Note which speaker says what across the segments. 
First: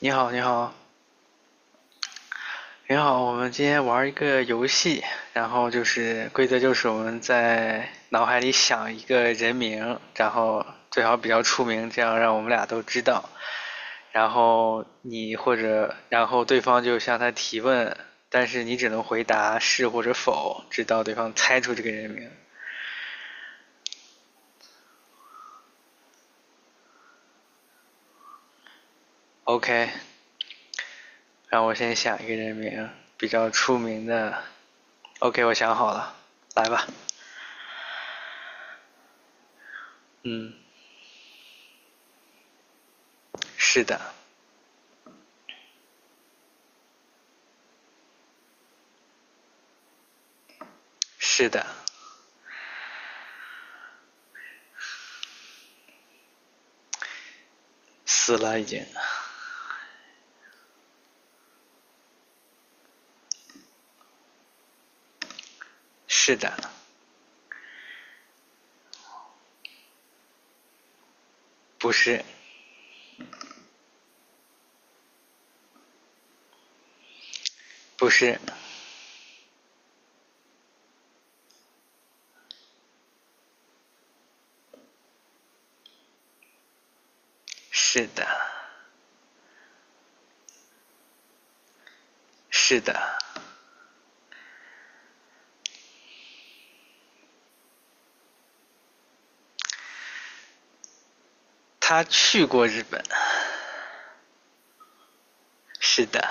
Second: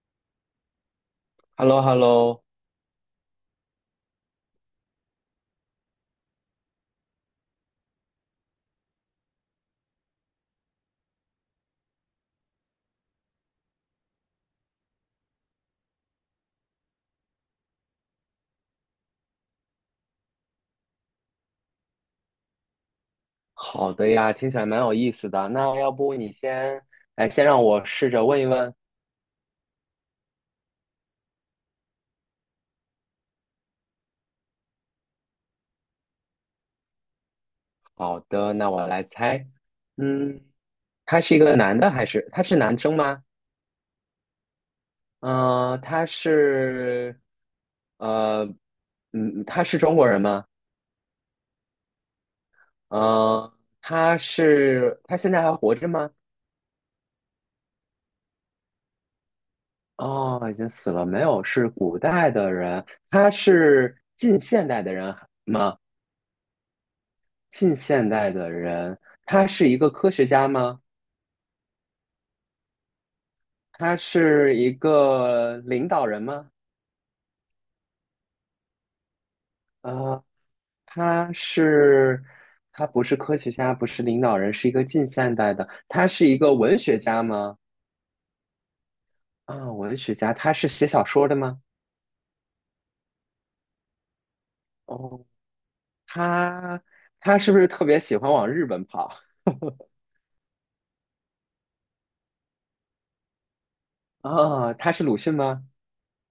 Speaker 1: 你好，你好，
Speaker 2: hello hello
Speaker 1: 你好，我们今天玩一个游戏，然后就是规则就是我们在脑海里想一个人名，然后最好比较出名，这样让我们俩都知道。然后对方就向他提问，但是你只能回答是或者否，直到对方猜出这个人名。
Speaker 2: 好的呀，听起来蛮有意思的。那要不你先，来，先让我试着问一问。
Speaker 1: OK，让我先想一个人名，比较出名的。OK，我想好了，来吧。
Speaker 2: 好的，那我来猜。嗯，
Speaker 1: 嗯，
Speaker 2: 他是一个男的还是他是男生吗？
Speaker 1: 是的。
Speaker 2: 嗯、他是，呃，他是中国人吗？
Speaker 1: 是的，
Speaker 2: 嗯、他现在还活着吗？
Speaker 1: 死了已经。
Speaker 2: 哦，已经死了，没有，是古代的人。他是近现代的人吗？
Speaker 1: 是的，
Speaker 2: 近现代的人，他是一个科学家吗？
Speaker 1: 不是，
Speaker 2: 他是一个领导人吗？
Speaker 1: 不是，
Speaker 2: 呃，他是，他不是科学家，不是领导人，是一个近现代的。他是一个文学家吗？
Speaker 1: 是的，
Speaker 2: 啊，文学家，他是写小说的吗？
Speaker 1: 是的，
Speaker 2: 哦，他他是不是特别喜欢往日本跑？
Speaker 1: 他去过日本。
Speaker 2: 啊，他是鲁迅吗？
Speaker 1: 是的，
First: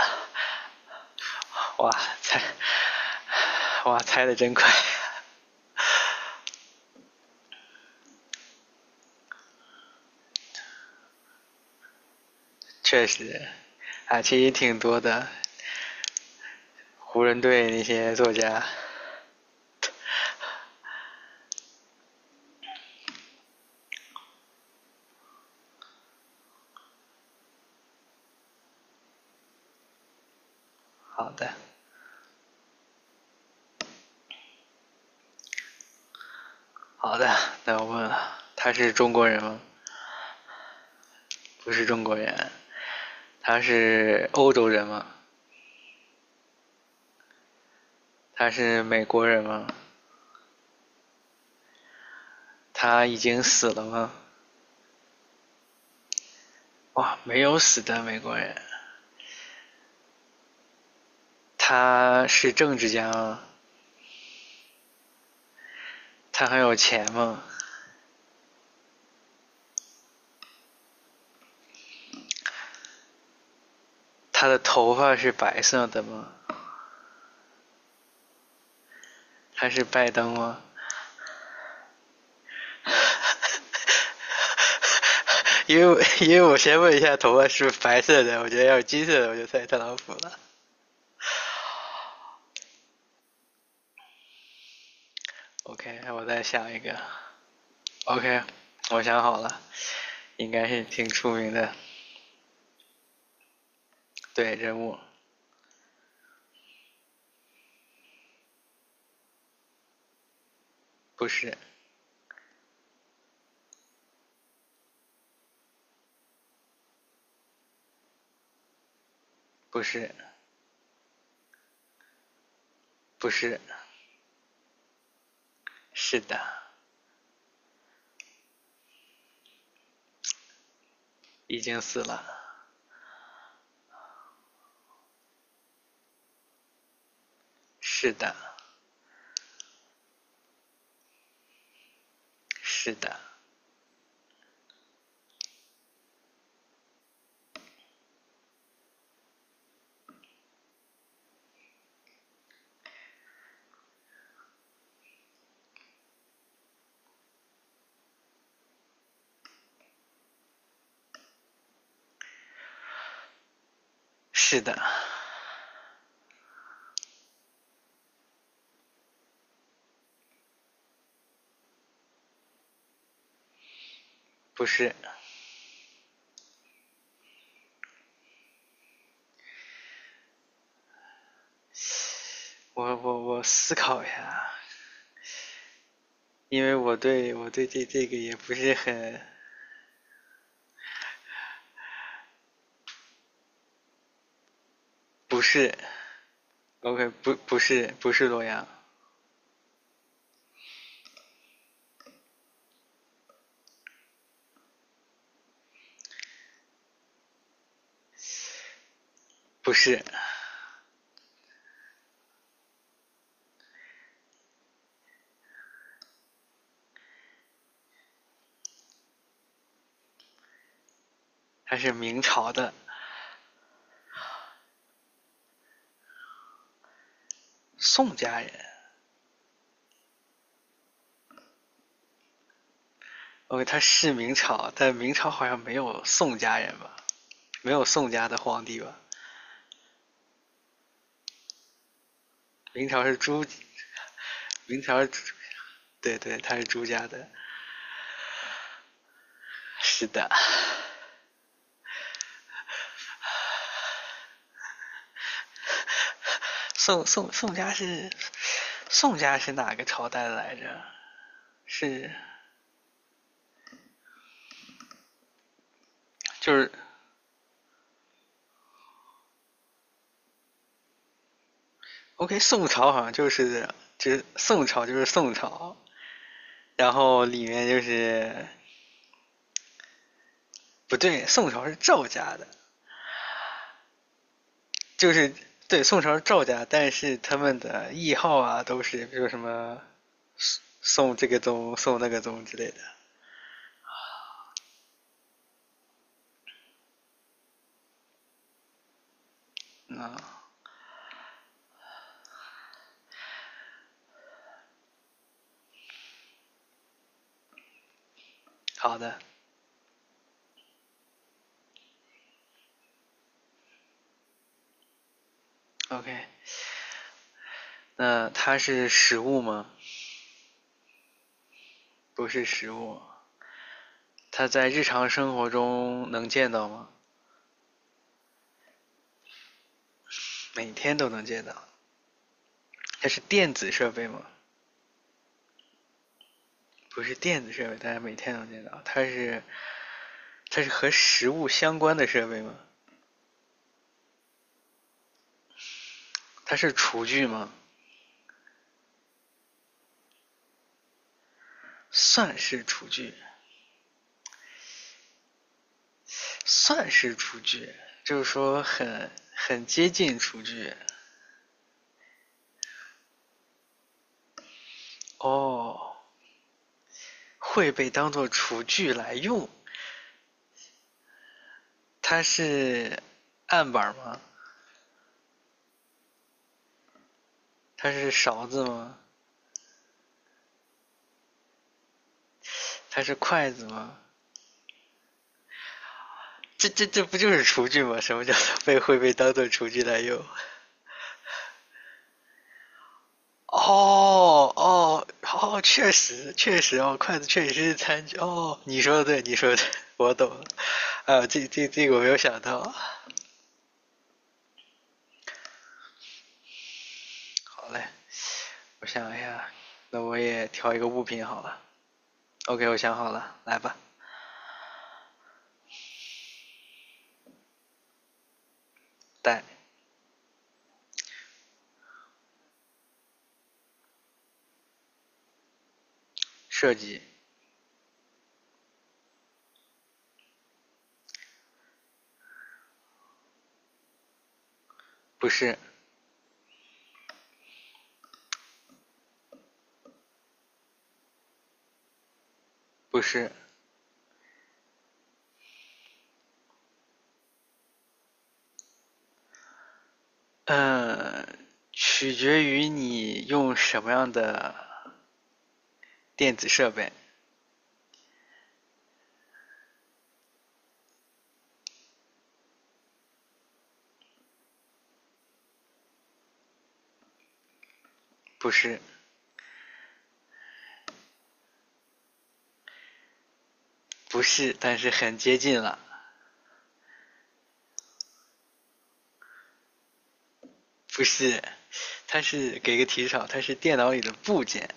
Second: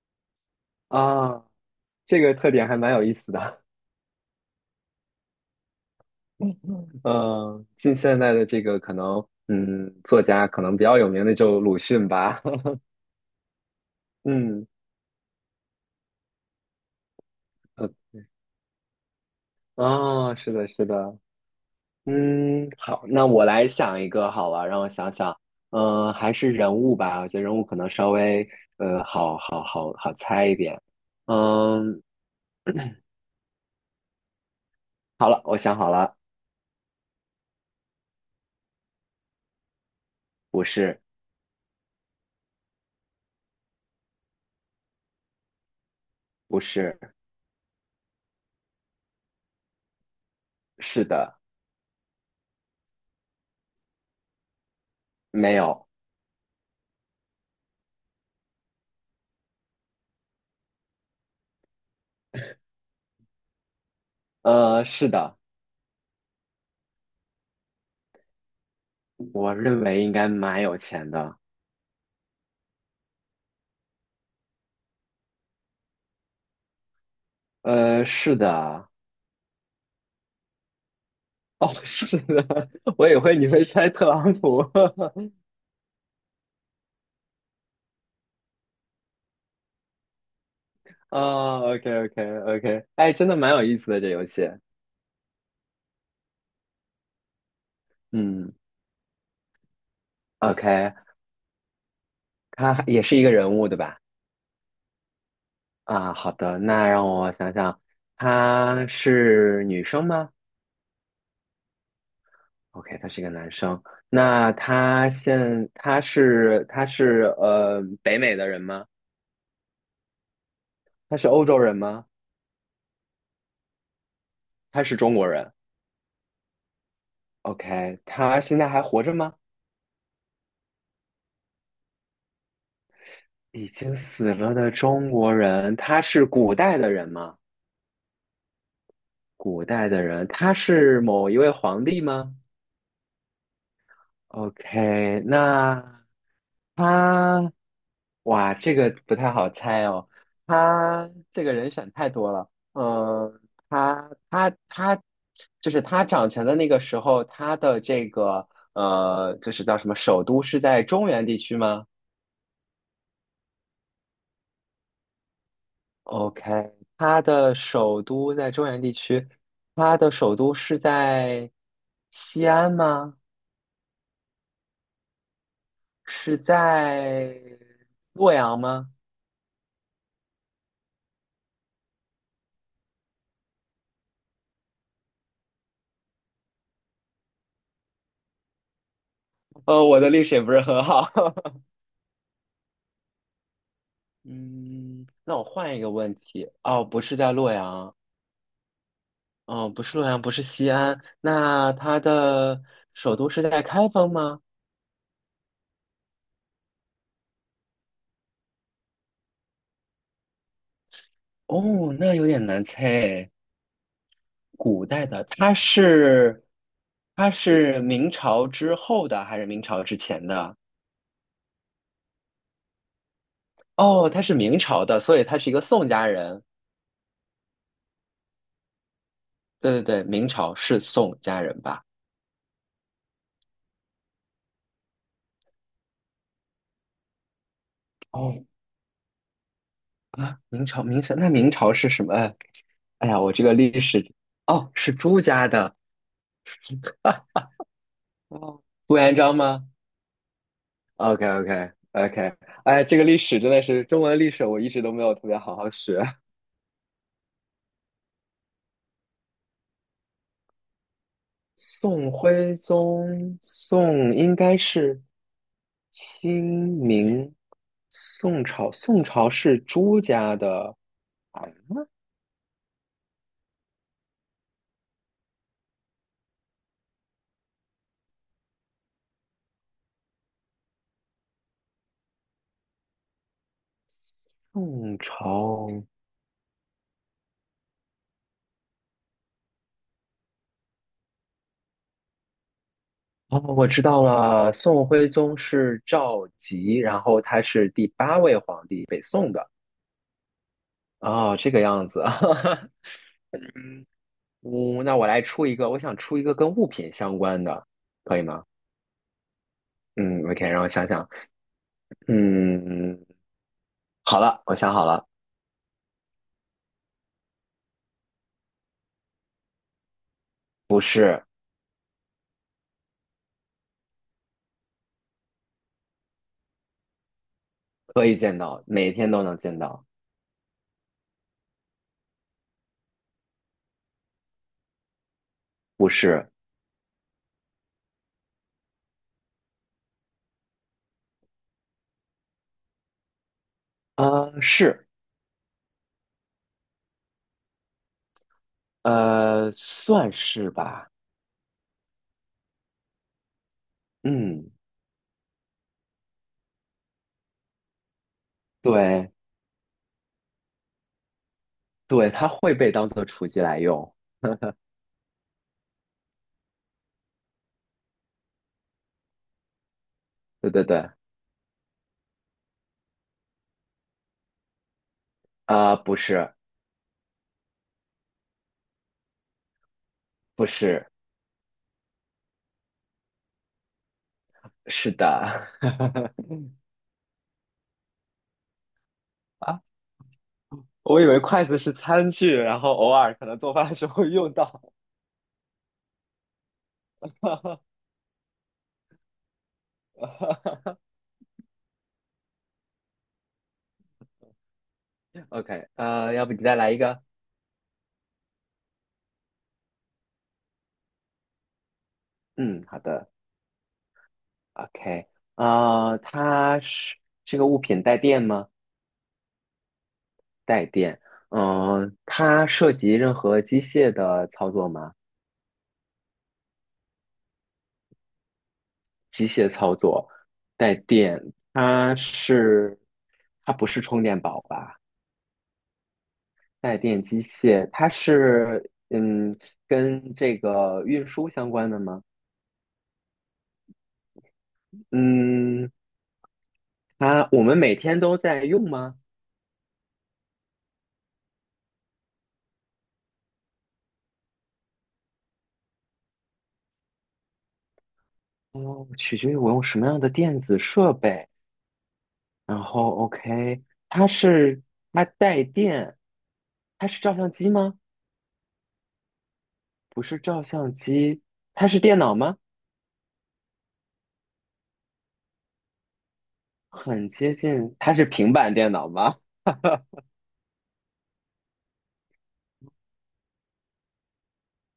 Speaker 2: 啊，
Speaker 1: 哇，
Speaker 2: 这个
Speaker 1: 猜，
Speaker 2: 特点还蛮有意思的。
Speaker 1: 哇，猜的真快。
Speaker 2: 嗯，近现代的这个可能，作家可能比较有名的就鲁迅吧。
Speaker 1: 确实，啊，其实
Speaker 2: 嗯，
Speaker 1: 挺多的，湖人队那
Speaker 2: 呃
Speaker 1: 些作家。
Speaker 2: 啊，是的，是的。好，那我来想一个好了，让我想想。还是人物吧，我觉得人物可能稍微好猜一点。
Speaker 1: 好的，
Speaker 2: 嗯，好了，我想好了，
Speaker 1: 好的，那我问了，他是中国人吗？
Speaker 2: 不是，
Speaker 1: 不是中国人。他是欧洲人吗？
Speaker 2: 不是，
Speaker 1: 他是美国人吗？
Speaker 2: 是的，
Speaker 1: 他已经死了吗？
Speaker 2: 没有，
Speaker 1: 哇，没有死的美国人，他是政治家吗？
Speaker 2: 是的，
Speaker 1: 他很有钱吗？
Speaker 2: 我认为应该蛮有钱的。
Speaker 1: 他的头发是白色的吗？
Speaker 2: 是的，
Speaker 1: 他是拜登吗？
Speaker 2: 哦，是的，我以为你会猜特朗普。
Speaker 1: 因为因为我先问一下头发是不是白色的，我觉得要是金色的我就猜特朗普了。
Speaker 2: 哦 OK OK OK 哎，真的蛮有意思的这游戏。
Speaker 1: OK，我再想一个。OK，
Speaker 2: 嗯
Speaker 1: 我想好了，应该是
Speaker 2: ，OK，
Speaker 1: 挺出名的。
Speaker 2: 他也是一个人物对吧？
Speaker 1: 对，人物
Speaker 2: 啊，好的，那让我想想，他是女生吗
Speaker 1: 不是
Speaker 2: ？OK，他是一个男生。那他是北美的人吗？
Speaker 1: 不是
Speaker 2: 他是欧洲人吗？
Speaker 1: 不是，
Speaker 2: 他是中国人
Speaker 1: 是的，
Speaker 2: ？OK，他现在还活着吗？
Speaker 1: 已经死了。
Speaker 2: 已经死了的中国人，他是古代的人吗？
Speaker 1: 是的，
Speaker 2: 古代的人，他是某一位皇帝吗
Speaker 1: 是的，
Speaker 2: ？OK，那他，哇，这个不太好猜哦。他这个人选太多了。嗯，他他他，就是他掌权的那个时候，他的这个就是叫什么，首都是在中原地区吗？
Speaker 1: 是的。
Speaker 2: OK，它的首都在中原地区，它的首都是在西安吗？
Speaker 1: 不是，
Speaker 2: 是在洛阳吗？
Speaker 1: 我思考一下，因为我对这个也不是很
Speaker 2: 我的历史也不是很好。嗯，那
Speaker 1: 不
Speaker 2: 我
Speaker 1: 是
Speaker 2: 换一个问题。哦，不
Speaker 1: ，OK，
Speaker 2: 是在
Speaker 1: 不
Speaker 2: 洛
Speaker 1: 不是
Speaker 2: 阳，
Speaker 1: 不是洛阳，
Speaker 2: 嗯，不是洛阳，不是西安，那它的首都是在开封吗？
Speaker 1: 不是，
Speaker 2: 哦，那有点难猜。古代的，它是明朝之后的还是明朝之前的？
Speaker 1: 他是明朝的
Speaker 2: 哦，他是明朝的，所以他是一个宋家人。
Speaker 1: 宋家人
Speaker 2: 对对对，明朝是宋家人吧？
Speaker 1: ，OK,他是明朝，但明朝好像没有宋家人吧，没有宋家的
Speaker 2: 哦
Speaker 1: 皇帝吧，
Speaker 2: 啊，明朝，那明朝是什么？
Speaker 1: 明朝
Speaker 2: 哎
Speaker 1: 是
Speaker 2: 呀，我
Speaker 1: 朱，
Speaker 2: 这个历史哦，
Speaker 1: 明
Speaker 2: 是
Speaker 1: 朝
Speaker 2: 朱家的
Speaker 1: 对对，他是朱家的，
Speaker 2: 哦，朱元璋吗
Speaker 1: 是的，
Speaker 2: ？OK OK OK，哎，这个历史真的是中文历史，我一直都没有特别好好学。
Speaker 1: 宋宋宋家是宋家是哪个朝代来着？是
Speaker 2: 宋徽宗，宋应该是清
Speaker 1: 就是
Speaker 2: 明，宋朝是朱家的。
Speaker 1: OK,宋朝好像就是宋朝，然后里面就是不对，宋朝是赵家的，
Speaker 2: 宋
Speaker 1: 就是
Speaker 2: 朝
Speaker 1: 对宋朝是赵家，但是他们的谥号啊都是比如什么宋这个宗、宋那个宗之类的。
Speaker 2: 哦，我知道了，宋徽宗是赵佶，然后他是第八位皇帝，北宋的。
Speaker 1: 嗯，
Speaker 2: 哦，这个样子。嗯，那我来出一个，我想出一个跟物品相关的，可以吗？
Speaker 1: 好的
Speaker 2: 嗯，OK，让我想想。嗯，好了，我想好了，
Speaker 1: ，OK,那它是实物吗？
Speaker 2: 是
Speaker 1: 不是实物，它在日常生活中能见到吗？
Speaker 2: 可以见到，每天都能见到，
Speaker 1: 每天都能见到。它是电子设备吗？
Speaker 2: 不是？
Speaker 1: 不是电子设备，但是每天能见到。它是它是和食物相关的设备吗？
Speaker 2: 啊、是，
Speaker 1: 它是厨具吗？
Speaker 2: 算是吧。
Speaker 1: 算是厨具，
Speaker 2: 嗯，
Speaker 1: 算是厨具，就是说很
Speaker 2: 对
Speaker 1: 很接近厨具
Speaker 2: 对，它会被当做厨具来用。
Speaker 1: 哦，会被当做厨具来用。
Speaker 2: 对对对。
Speaker 1: 它是案板吗？
Speaker 2: 啊、不是，
Speaker 1: 它是勺子吗？
Speaker 2: 不是，
Speaker 1: 它是筷子吗？
Speaker 2: 是的，
Speaker 1: 这不就是厨具吗？什么叫做被会被当做
Speaker 2: 啊，
Speaker 1: 厨具来用？
Speaker 2: 我以为筷子是餐具，然后偶尔可能做饭的时候会用
Speaker 1: 哦
Speaker 2: 到。
Speaker 1: 哦哦，确实确实哦，筷子确实是 餐具哦。你说的对，你说的对，我懂了。啊，这个我没有想到。
Speaker 2: OK，要不你再来一个？
Speaker 1: 好嘞，我想一下，那我也挑一个物品好了。
Speaker 2: 嗯，
Speaker 1: OK,我
Speaker 2: 好
Speaker 1: 想
Speaker 2: 的。
Speaker 1: 好了，来吧。
Speaker 2: OK，呃，它是这个物品带电吗？
Speaker 1: 带
Speaker 2: 带电。它涉及任何机械的操作吗？
Speaker 1: 设计
Speaker 2: 机械操作，带电。它是，它不是充电宝吧？
Speaker 1: 不是
Speaker 2: 带电机械，它是跟这个运输相关的吗？
Speaker 1: 不是，
Speaker 2: 嗯，我们每天都在用吗？
Speaker 1: 嗯，取决于你用什么样的电子设备。
Speaker 2: 哦，取决于我用什么样的电子设备。然后，OK，它是它带电，它是照相机吗？
Speaker 1: 不是
Speaker 2: 不是照相机，它是电脑吗？
Speaker 1: 不是，但是很接近了。
Speaker 2: 很接近，它是平板电脑吗？
Speaker 1: 不是，它是给个提示啊，它是电脑里的部件。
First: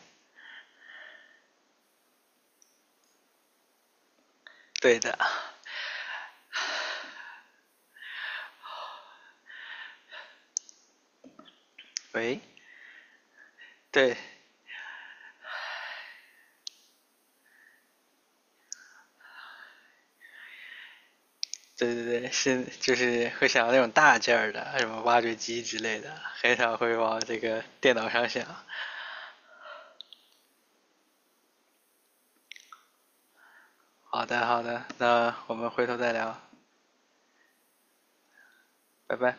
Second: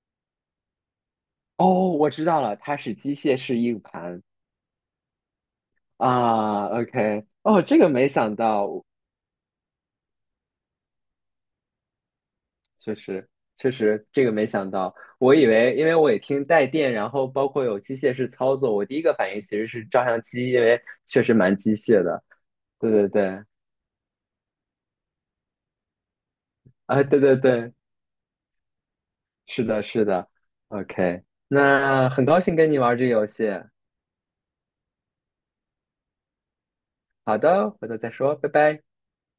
Speaker 2: 哦，我知道了，它是机械式硬盘
Speaker 1: 对的，
Speaker 2: 啊。OK，哦，这个没想到，
Speaker 1: 喂，
Speaker 2: 确实，确实，
Speaker 1: 对
Speaker 2: 这个没想到。我以为，因为我也听带电，然后包括有机械式操作，我第一个反应其实是照相机，因为确实蛮机
Speaker 1: 对
Speaker 2: 械
Speaker 1: 对
Speaker 2: 的。
Speaker 1: 对，是
Speaker 2: 对
Speaker 1: 就
Speaker 2: 对
Speaker 1: 是
Speaker 2: 对，
Speaker 1: 会想到那种大件儿的，什么挖掘机之类的，很少会
Speaker 2: 啊，
Speaker 1: 往
Speaker 2: 对对
Speaker 1: 这个
Speaker 2: 对，
Speaker 1: 电脑上想。
Speaker 2: 是的，是的。OK，那很高兴跟你玩这个游戏。
Speaker 1: 好的好的，那我们回头再聊，
Speaker 2: 好的，回头再说，拜拜。
Speaker 1: 拜拜。